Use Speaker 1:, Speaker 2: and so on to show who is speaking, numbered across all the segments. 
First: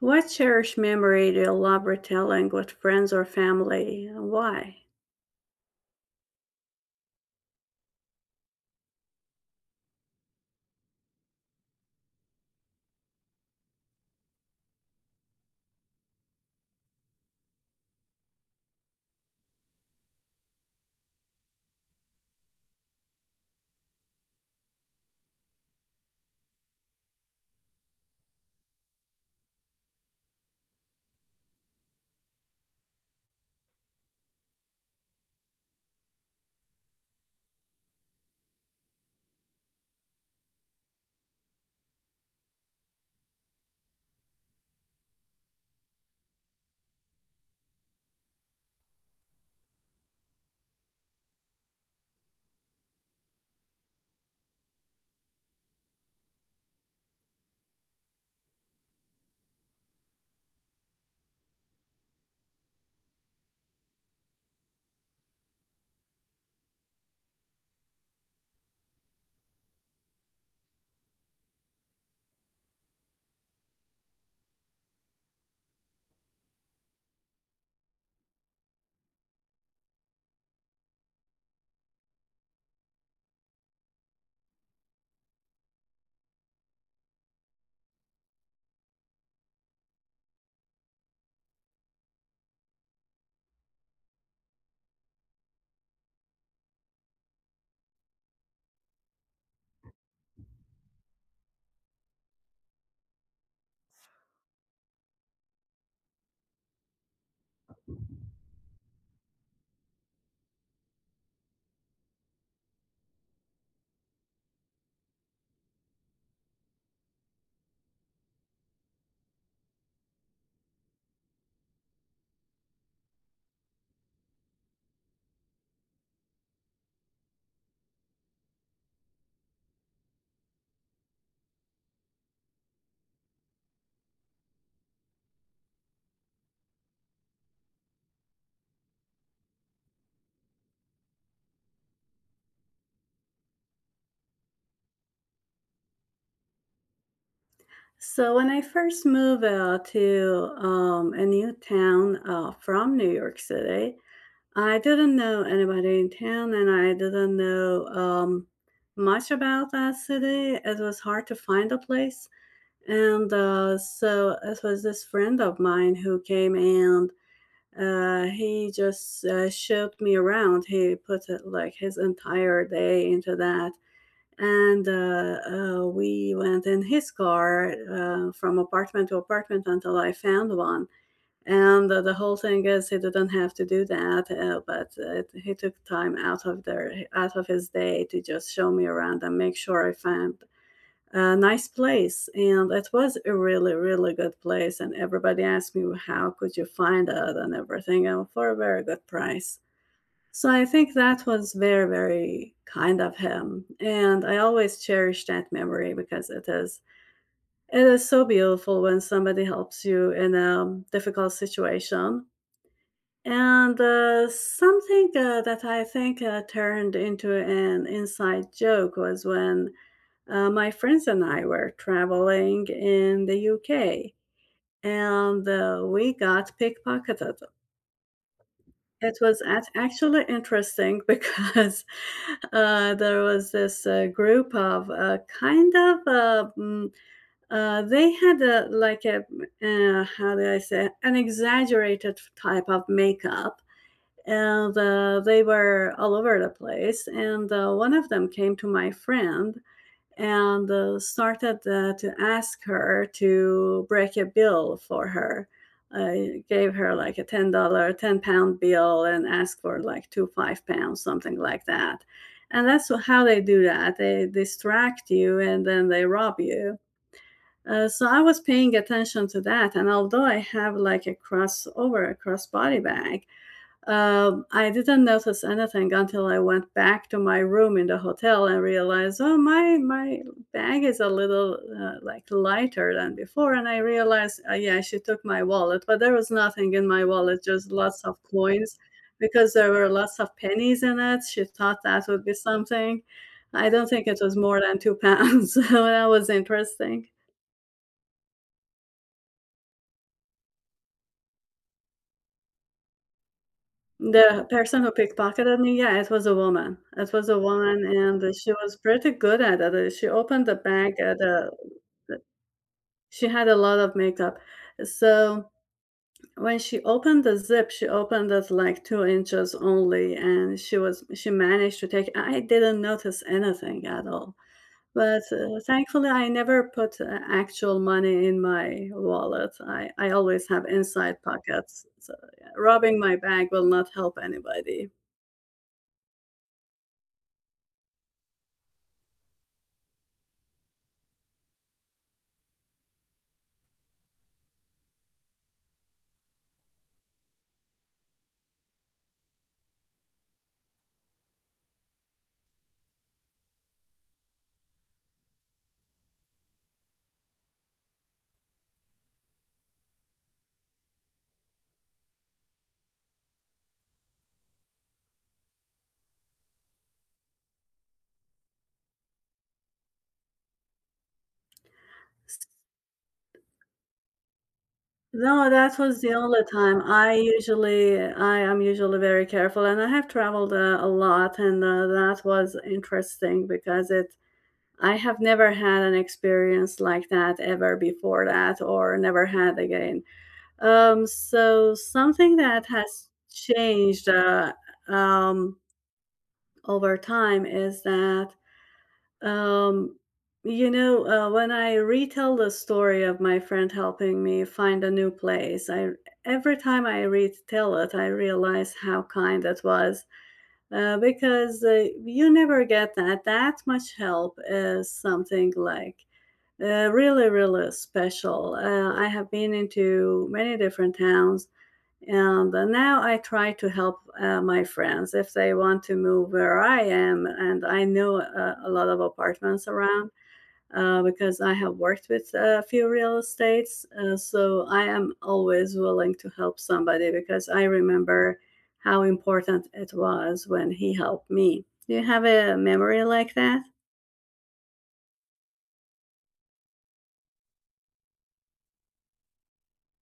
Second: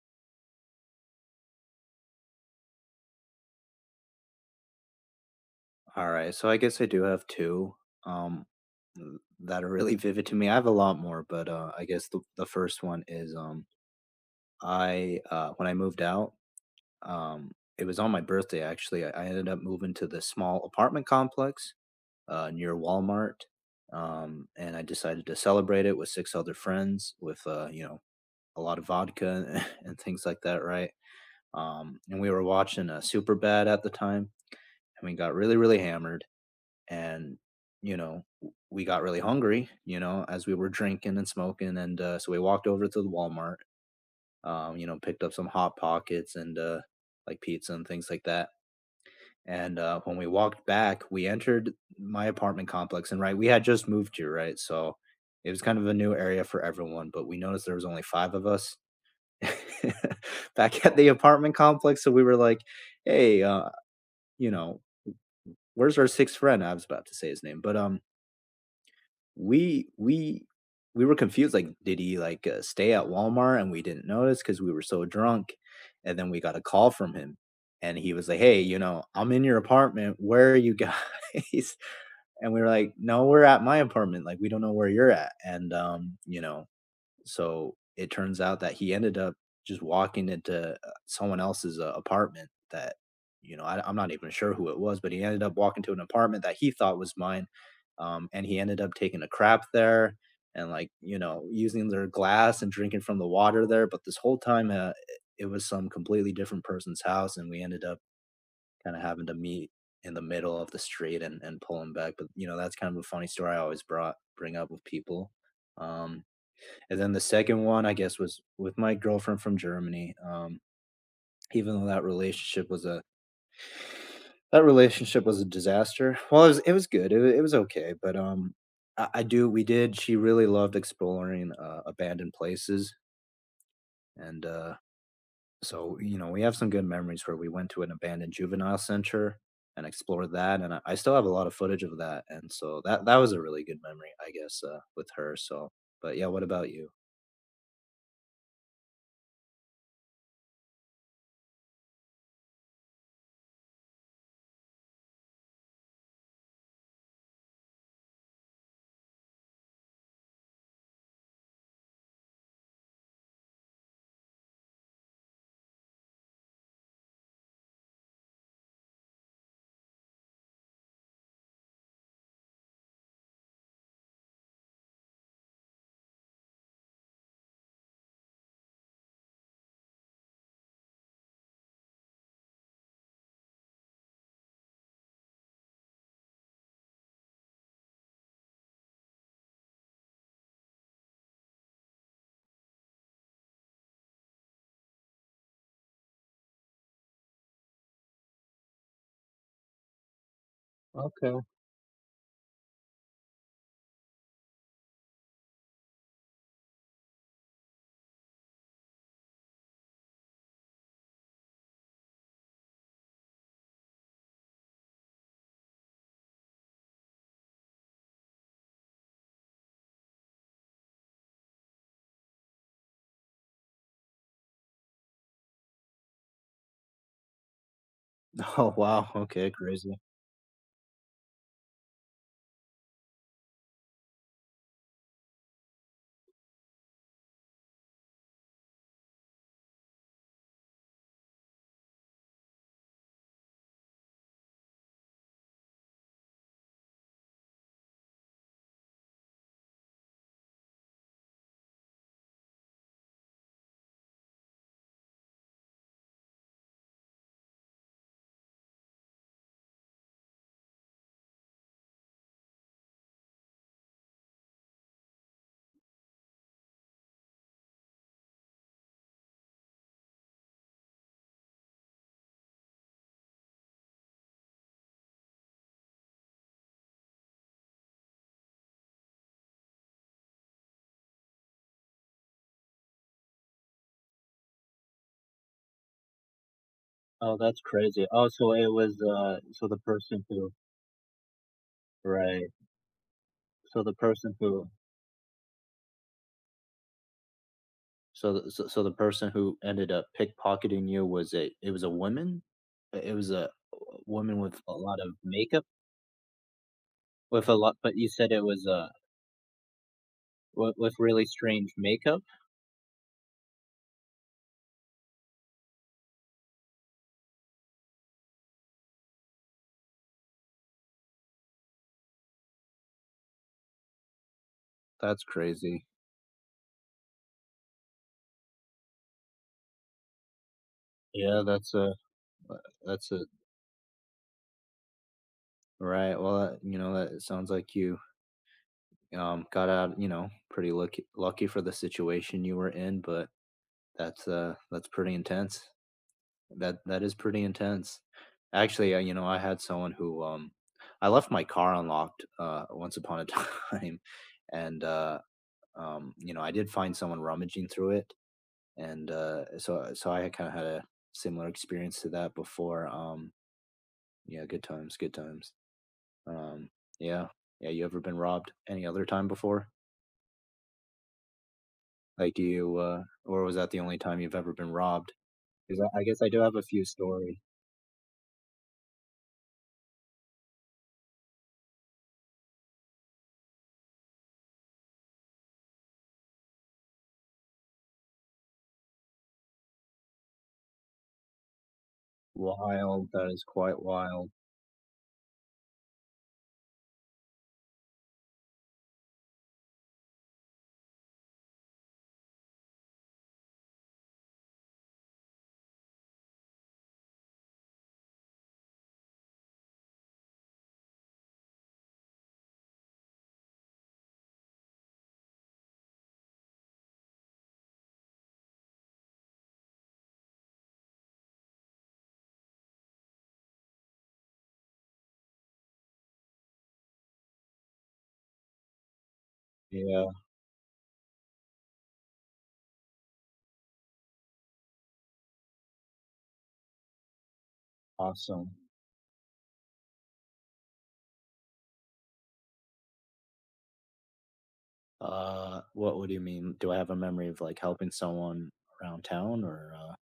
Speaker 1: What cherished memory do you love retelling with friends or family? And why?
Speaker 2: All right, so I guess I do have two. um, th- that are really vivid to me. I have a lot more, but I guess the first one is I when I moved out, um, it was on my birthday actually. I ended up moving to this small apartment complex near Walmart, and I decided to celebrate it with six other friends with a lot of vodka and things like that, right? And we were watching Superbad at the time, and we got really really hammered. And we got really hungry as we were drinking and smoking, and so we walked over to the Walmart, picked up some hot pockets and like pizza and things like that. And when we walked back, we entered my apartment complex, and right, we had just moved here, right, so it was kind of a new area for everyone. But we noticed there was only five of us back at the apartment complex. So we were like, "Hey, you know where's our sixth friend?" I was about to say his name, but We we we were confused, like, did he, like, stay at Walmart and we didn't notice because we were so drunk? And then we got a call from him, and he was like, "Hey, I'm in your apartment, where are you guys?" And we were like, "No, we're at my apartment, like, we don't know where you're at." And, so it turns out that he ended up just walking into someone else's apartment that, I'm not even sure who it was, but he ended up walking to an apartment that he thought was mine. And he ended up taking a crap there and, using their glass and drinking from the water there. But this whole time, it was some completely different person's house. And we ended up kind of having to meet in the middle of the street and pull him back. But, that's kind of a funny story I always brought bring up with people. Um, and then the second one, I guess, was with my girlfriend from Germany. Even though that relationship was a disaster. Well, it was good. It was okay, but I do we did. She really loved exploring abandoned places, and so we have some good memories where we went to an abandoned juvenile center and explored that, and I still have a lot of footage of that, and so that was a really good memory, I guess, with her. So, but yeah, what about you?
Speaker 1: So, when I first moved out to a new town from New York City, I didn't know anybody in town and I didn't know much about that city. It was hard to find a place. And so, it was this friend of mine who came and he just showed me around. He put like his entire day into that. And we went in his car from apartment to apartment until I found one. And the whole thing is, he didn't have to do that, but he took time out of his day to just show me around and make sure I found a nice place, and it was a really, really good place, and everybody asked me how could you find it and everything, and for a very good price. So I think that
Speaker 2: Okay.
Speaker 1: was very, very kind of him, and I always cherish that memory because it is so beautiful when somebody helps you in a difficult situation. And something that I think turned into an inside joke was when my friends and I were traveling in the UK and we got pickpocketed.
Speaker 2: Oh wow,
Speaker 1: It was
Speaker 2: okay, crazy.
Speaker 1: actually interesting because there was this group of kind of, they had a, like, how do I say, an exaggerated type of makeup, and they were all over the place. And one of them came to my friend and started to ask her to break a bill for her. I gave her like a $10, £10 bill, and asked for like two £5, something like that. And that's how they do that. They distract you and then they rob you. So I was paying attention to that, and although I have like a crossover, a cross body bag, I didn't notice anything until I went back to my room in the hotel and realized, oh, my bag is a little like lighter than before. And I realized, yeah, she took my wallet, but there was nothing in my
Speaker 2: Oh,
Speaker 1: wallet,
Speaker 2: that's
Speaker 1: just lots
Speaker 2: crazy.
Speaker 1: of
Speaker 2: Oh, so it
Speaker 1: coins,
Speaker 2: was,
Speaker 1: because
Speaker 2: so
Speaker 1: there
Speaker 2: the
Speaker 1: were lots
Speaker 2: person
Speaker 1: of
Speaker 2: who
Speaker 1: pennies in it. She thought that would be
Speaker 2: Right.
Speaker 1: something. I
Speaker 2: So
Speaker 1: don't
Speaker 2: the
Speaker 1: think it
Speaker 2: person
Speaker 1: was more
Speaker 2: who
Speaker 1: than £2, so that was interesting.
Speaker 2: so the person who ended up pickpocketing you was a woman? I it was a Woman
Speaker 1: The
Speaker 2: with a
Speaker 1: person who
Speaker 2: lot of
Speaker 1: pickpocketed
Speaker 2: makeup?
Speaker 1: me, yeah, it was a woman. It was a
Speaker 2: With a lot
Speaker 1: woman,
Speaker 2: but you
Speaker 1: and
Speaker 2: said it
Speaker 1: she
Speaker 2: was,
Speaker 1: was pretty good at it. She opened the
Speaker 2: with
Speaker 1: bag at
Speaker 2: really
Speaker 1: a
Speaker 2: strange makeup?
Speaker 1: She had a lot of makeup. So when she opened the zip, she opened it like 2 inches only, and she managed to take. I didn't notice anything at all.
Speaker 2: That's
Speaker 1: But,
Speaker 2: crazy.
Speaker 1: thankfully, I never put, actual money in my wallet. I always have inside
Speaker 2: Yeah,
Speaker 1: pockets, so, yeah,
Speaker 2: uh,
Speaker 1: robbing
Speaker 2: that's
Speaker 1: my
Speaker 2: a
Speaker 1: bag will not help anybody.
Speaker 2: Right, well, that it sounds like you, got out, pretty lucky for the situation you were in, but that's pretty intense. That is pretty intense. Actually, I had someone who I left my car unlocked once upon a time. And I did find someone rummaging through it, and so I kind of had a similar experience to that before. Yeah, good times, good times. Um yeah. Yeah, you ever been robbed any other time before? Like do you or was that the only time you've ever been robbed?
Speaker 1: No, that
Speaker 2: Cuz I,
Speaker 1: was
Speaker 2: I
Speaker 1: the
Speaker 2: guess I do
Speaker 1: only
Speaker 2: have a
Speaker 1: time.
Speaker 2: few story
Speaker 1: I am usually very careful, and I have traveled, a lot, and, that was interesting because it I have never had an experience like that ever before that or never had again. So something that
Speaker 2: wild,
Speaker 1: has
Speaker 2: that is quite
Speaker 1: changed,
Speaker 2: wild.
Speaker 1: um, over time is that um, you know, when I retell the story of my friend helping me find a new place, I every time I retell it, I realize how kind it was, because you never get that. That much help is something like really, really special. I have been into many different towns, and now I try to help my friends if they want to move where I am. And I know a lot of apartments around,
Speaker 2: Yeah.
Speaker 1: because I have worked with a few real estates. So I am always willing to help somebody because I remember
Speaker 2: Awesome.
Speaker 1: how important it was when he helped me. Do you have a memory like that?
Speaker 2: What do you mean? Do I have a memory of, like, helping someone around town or,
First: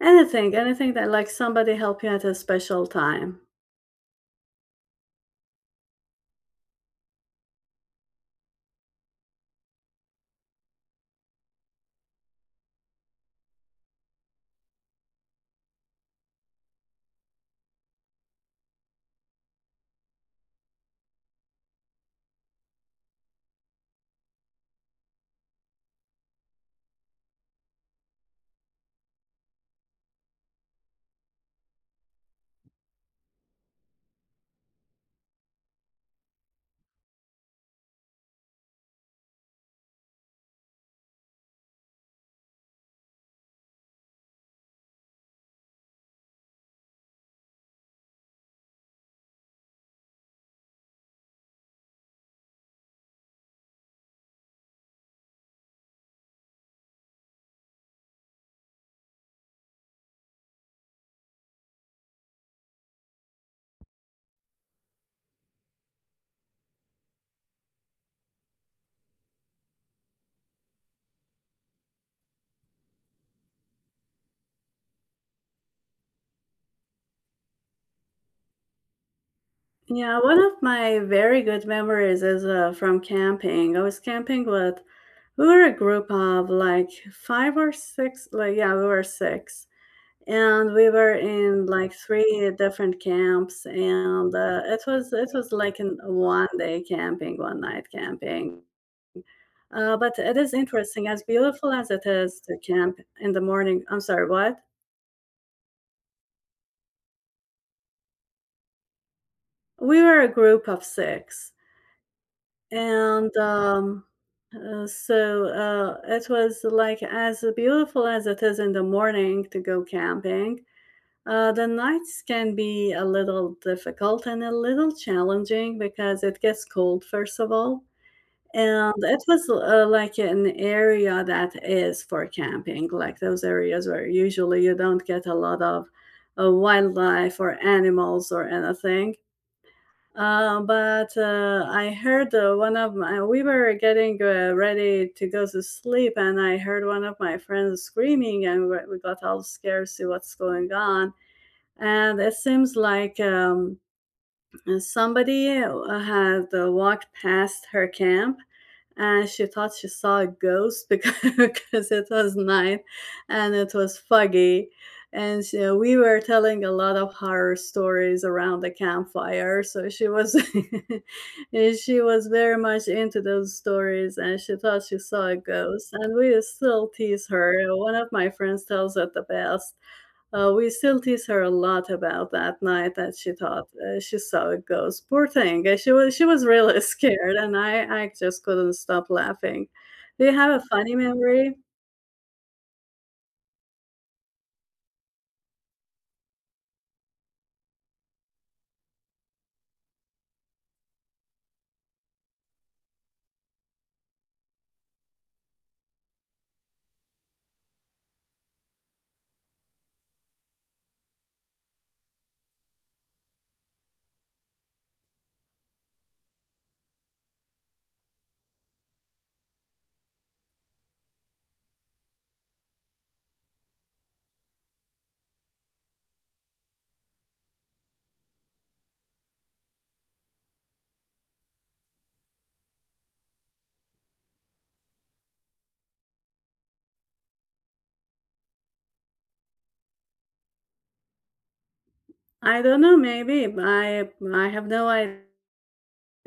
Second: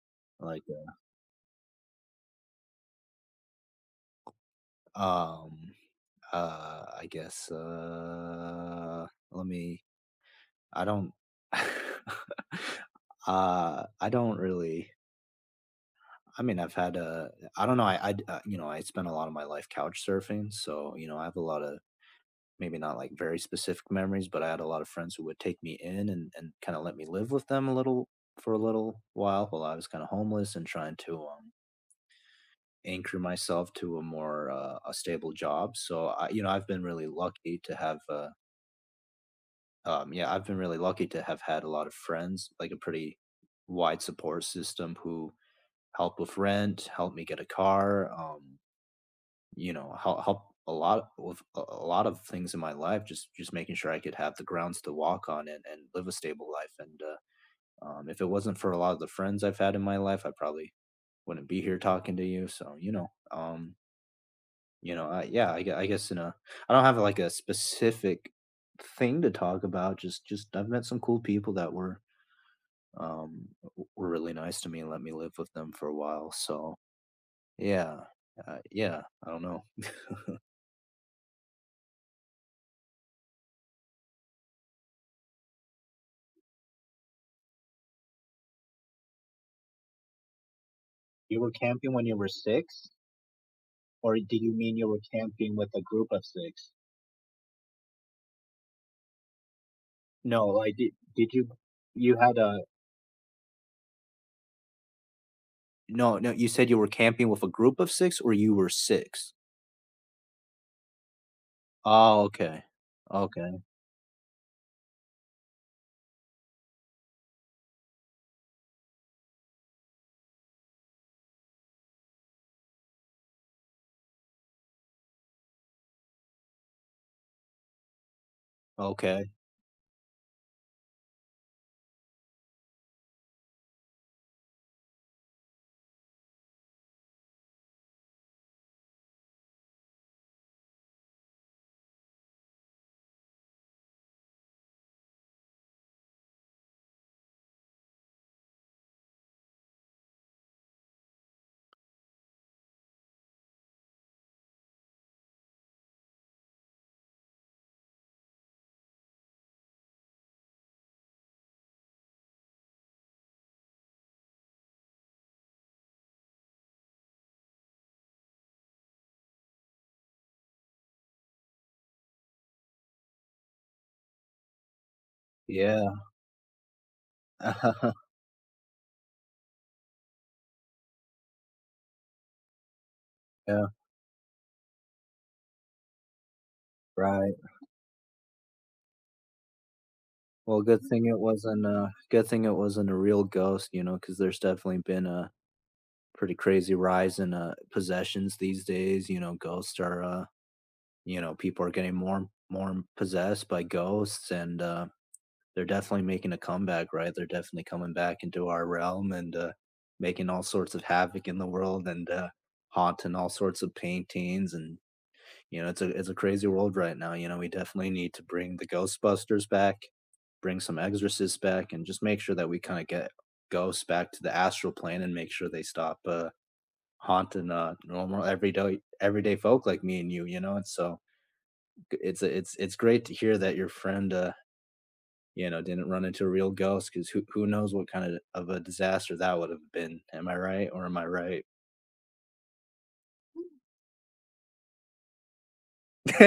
Speaker 1: Anything,
Speaker 2: like,
Speaker 1: anything that like somebody helped you at a special time?
Speaker 2: uh, um, I guess, let me I don't uh, I don't really I've had a I don't know, I. I I spent a lot of my life couch surfing, so, I have a lot of. Maybe not like very specific memories, but I had a lot of friends who would take me in and kinda let me live with them a little for a little while I was kinda homeless and trying to, anchor myself to a more, a stable job. So I've been really lucky to have, yeah, I've been really lucky to have had a lot of friends, like a pretty wide support system who help with rent, help me get a car, help a lot with a lot of things in my life, just making sure I could have the grounds to walk on and live a stable life. And if it wasn't for a lot of the friends I've had in my life, I probably wouldn't be here talking to you. So you know I, yeah I, gue- I guess in a I don't have like a specific thing to talk about. Just I've met some cool people that were were really nice to me and let me live with them for a while. So yeah, yeah, I don't know.
Speaker 1: Yeah, one of my very good memories is from camping. I was camping with, We were a group of like five or six, like, yeah, we were six. And we were
Speaker 2: You were
Speaker 1: in like
Speaker 2: number
Speaker 1: three
Speaker 2: six?
Speaker 1: different camps,
Speaker 2: Or
Speaker 1: and
Speaker 2: did you mean
Speaker 1: it
Speaker 2: you were
Speaker 1: was it was
Speaker 2: camping with
Speaker 1: like
Speaker 2: a
Speaker 1: an
Speaker 2: group of
Speaker 1: one
Speaker 2: 6?
Speaker 1: day camping, 1 night camping. But it is
Speaker 2: No, I
Speaker 1: interesting, as
Speaker 2: did you
Speaker 1: beautiful as it
Speaker 2: you had
Speaker 1: is to
Speaker 2: a
Speaker 1: camp in the morning. I'm sorry, what?
Speaker 2: no, no, you said you were camping with a group of 6, or you were 6?
Speaker 1: We were a group of six.
Speaker 2: Oh, okay.
Speaker 1: And,
Speaker 2: Okay,
Speaker 1: so, it was, like, as beautiful as it is in the morning to go camping, the nights can be a little difficult and a little challenging because it gets cold, first of all. And it
Speaker 2: okay,
Speaker 1: was, like, an area that is for camping, like those areas where usually you don't get a lot of, wildlife or animals or anything. But I heard we were getting ready to go to sleep, and I heard one of my friends screaming, and we got all scared to see what's going on. And it seems like somebody had walked past her camp, and she thought she saw a ghost because, because it was night and it was foggy. And so we were telling a lot of horror stories around the campfire. So she was she was very much into those stories, and she thought she saw a ghost.
Speaker 2: yeah.
Speaker 1: And we still tease her. One of my friends tells it the best. We still tease her a lot about that night that she thought
Speaker 2: Yeah,
Speaker 1: she saw a ghost. Poor thing, she was really
Speaker 2: right.
Speaker 1: scared, and I just couldn't stop laughing. Do you have
Speaker 2: Well,
Speaker 1: a
Speaker 2: good
Speaker 1: funny
Speaker 2: thing it
Speaker 1: memory?
Speaker 2: wasn't a real ghost, you know, because there's definitely been a pretty crazy rise in, possessions these days. You know, ghosts are, people are getting more possessed by ghosts and, they're definitely making a comeback, right? They're definitely coming back into our realm and making all sorts of havoc in the world, and haunting all sorts of paintings. And it's a crazy world right now. You know, we definitely need to bring the Ghostbusters back, bring some Exorcists back, and just make sure that we kind of get ghosts back to the astral plane and make sure they stop haunting normal everyday folk like me and you. You know, and so it's great to hear that your friend didn't run into a real ghost, because who knows what kind of a disaster that would have been. Am I right or am I right?
Speaker 1: I don't know. Maybe I have no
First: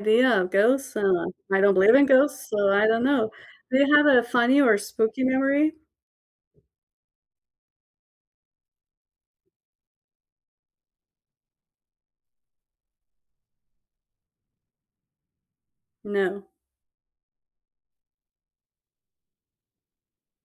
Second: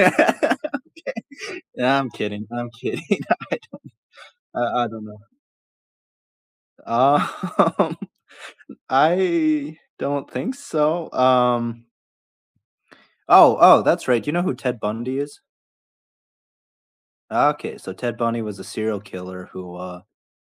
Speaker 1: idea of ghosts. I don't believe
Speaker 2: Nah,
Speaker 1: in
Speaker 2: I'm kidding,
Speaker 1: ghosts,
Speaker 2: I'm
Speaker 1: so I
Speaker 2: kidding.
Speaker 1: don't know.
Speaker 2: I
Speaker 1: Do you have a funny or
Speaker 2: I don't know.
Speaker 1: spooky memory?
Speaker 2: Um, I don't think so. Oh, oh, that's right. Do you know who Ted Bundy is?
Speaker 1: No.
Speaker 2: Okay, so Ted Bundy was a serial killer who,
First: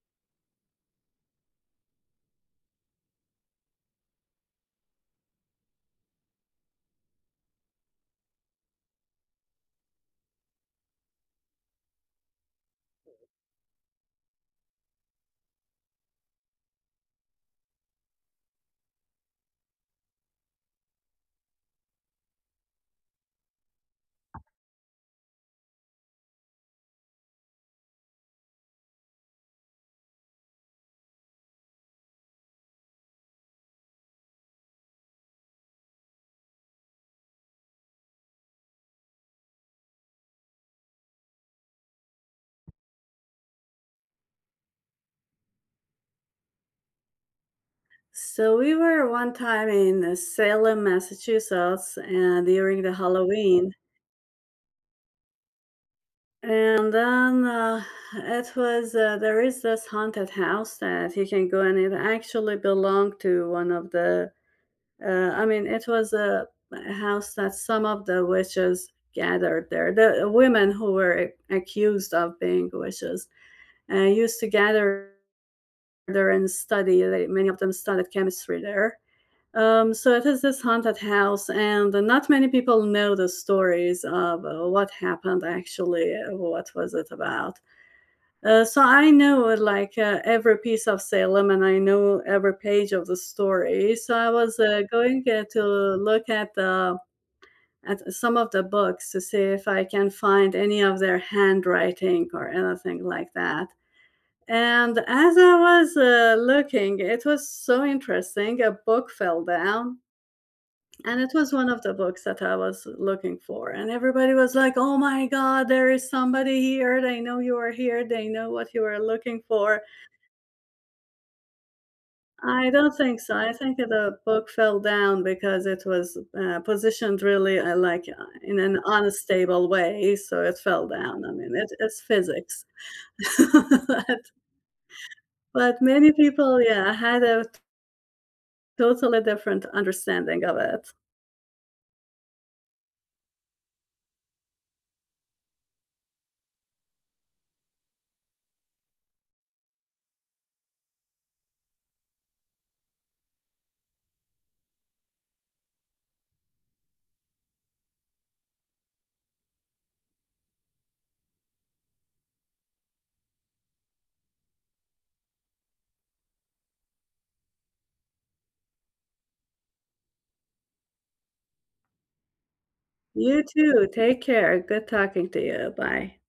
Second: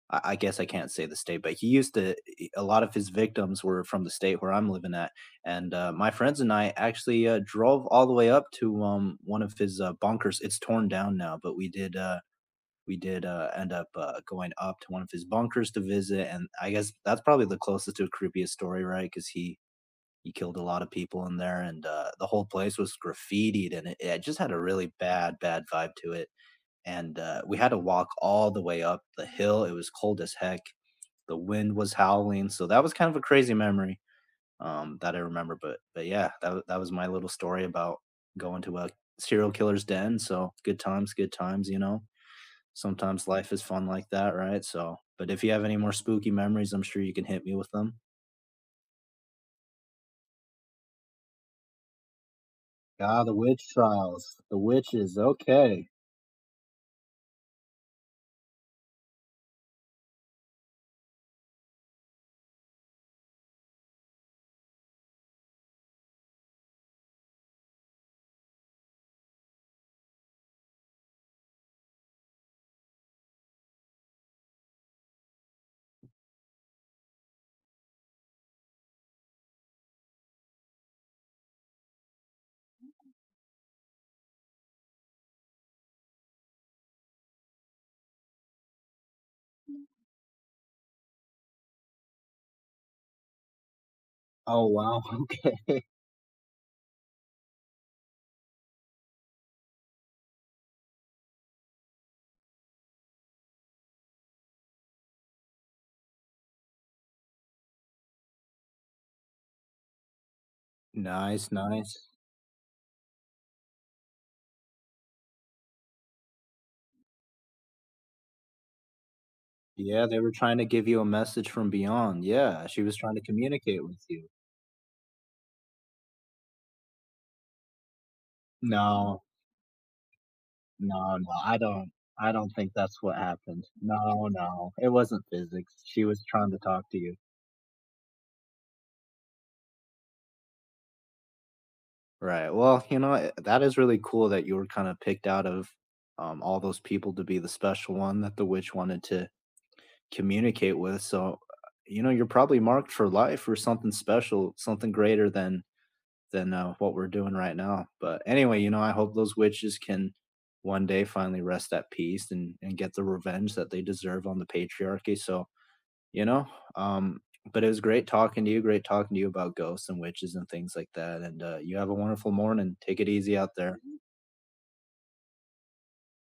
Speaker 2: I guess I can't say the state, but he used to. He- A lot of his victims were from the state where I'm living at. And my friends and I actually drove all the way up to one of his bunkers. It's torn down now, but we did end up going up to one of his bunkers to visit, and I guess that's probably the closest to a creepiest story, right? Because he killed a lot of people in there. And the whole place was graffitied, and it just had a really bad vibe to it. And we had to walk all the way up the hill. It was cold as heck. The wind was howling, so that was kind of a crazy memory that I remember. But yeah, that was my little story about going to a serial killer's den. So good times, good times. You know, sometimes life is fun like that, right? So, but if you have any more spooky memories, I'm sure you can hit me with them.
Speaker 1: So we were one time in Salem, Massachusetts, and during the
Speaker 2: Ah, the witch
Speaker 1: Halloween.
Speaker 2: trials. The witches. Okay.
Speaker 1: And then it was there is this haunted house that you can go, and it actually belonged to one of the I mean it was a house that some of the witches gathered there. The women who were accused of being witches used to gather there and study. They, many of them studied chemistry there. So it is this haunted house, and not many people know the stories of what happened actually, what was it about. So I know like every piece of Salem and I know every page of the story. So I was
Speaker 2: Oh,
Speaker 1: uh,
Speaker 2: wow.
Speaker 1: going uh, to look at the at some of the books to see if I can find any of their handwriting or anything like that. And as I was looking, it was so interesting. A book fell down, and it
Speaker 2: Nice,
Speaker 1: was one of the
Speaker 2: nice.
Speaker 1: books that I was looking for. And everybody was like, "Oh my God, there is somebody here! They know you are here. They know what you are looking for."
Speaker 2: Yeah, they were trying to give you a message from beyond, yeah,
Speaker 1: I
Speaker 2: she was
Speaker 1: don't
Speaker 2: trying
Speaker 1: think
Speaker 2: to
Speaker 1: so. I think
Speaker 2: communicate with
Speaker 1: the
Speaker 2: you.
Speaker 1: book fell down because it was positioned really in an
Speaker 2: No,
Speaker 1: unstable way, so it fell
Speaker 2: no,
Speaker 1: down.
Speaker 2: no,
Speaker 1: I mean,
Speaker 2: I don't
Speaker 1: it's
Speaker 2: I don't
Speaker 1: physics.
Speaker 2: think that's what happened.
Speaker 1: but,
Speaker 2: No, no, it wasn't physics,
Speaker 1: but
Speaker 2: she
Speaker 1: many
Speaker 2: was trying to
Speaker 1: people,
Speaker 2: talk
Speaker 1: yeah,
Speaker 2: to you.
Speaker 1: had a totally different understanding of it.
Speaker 2: Right, well, you know, eh, that is really cool that you were kinda picked out of, all those people to be the special one that the witch wanted to communicate with, so, you're probably marked for life for something special, something greater than what we're doing right now. But anyway, you know, I hope those witches can one day finally rest at peace and get the revenge that they deserve on the patriarchy. So you know, um, but it was great talking to you. Great talking to you about ghosts and witches and things like that. And you have a wonderful morning. Take it easy
Speaker 1: You
Speaker 2: out there.
Speaker 1: too. Take care. Good talking to you. Bye.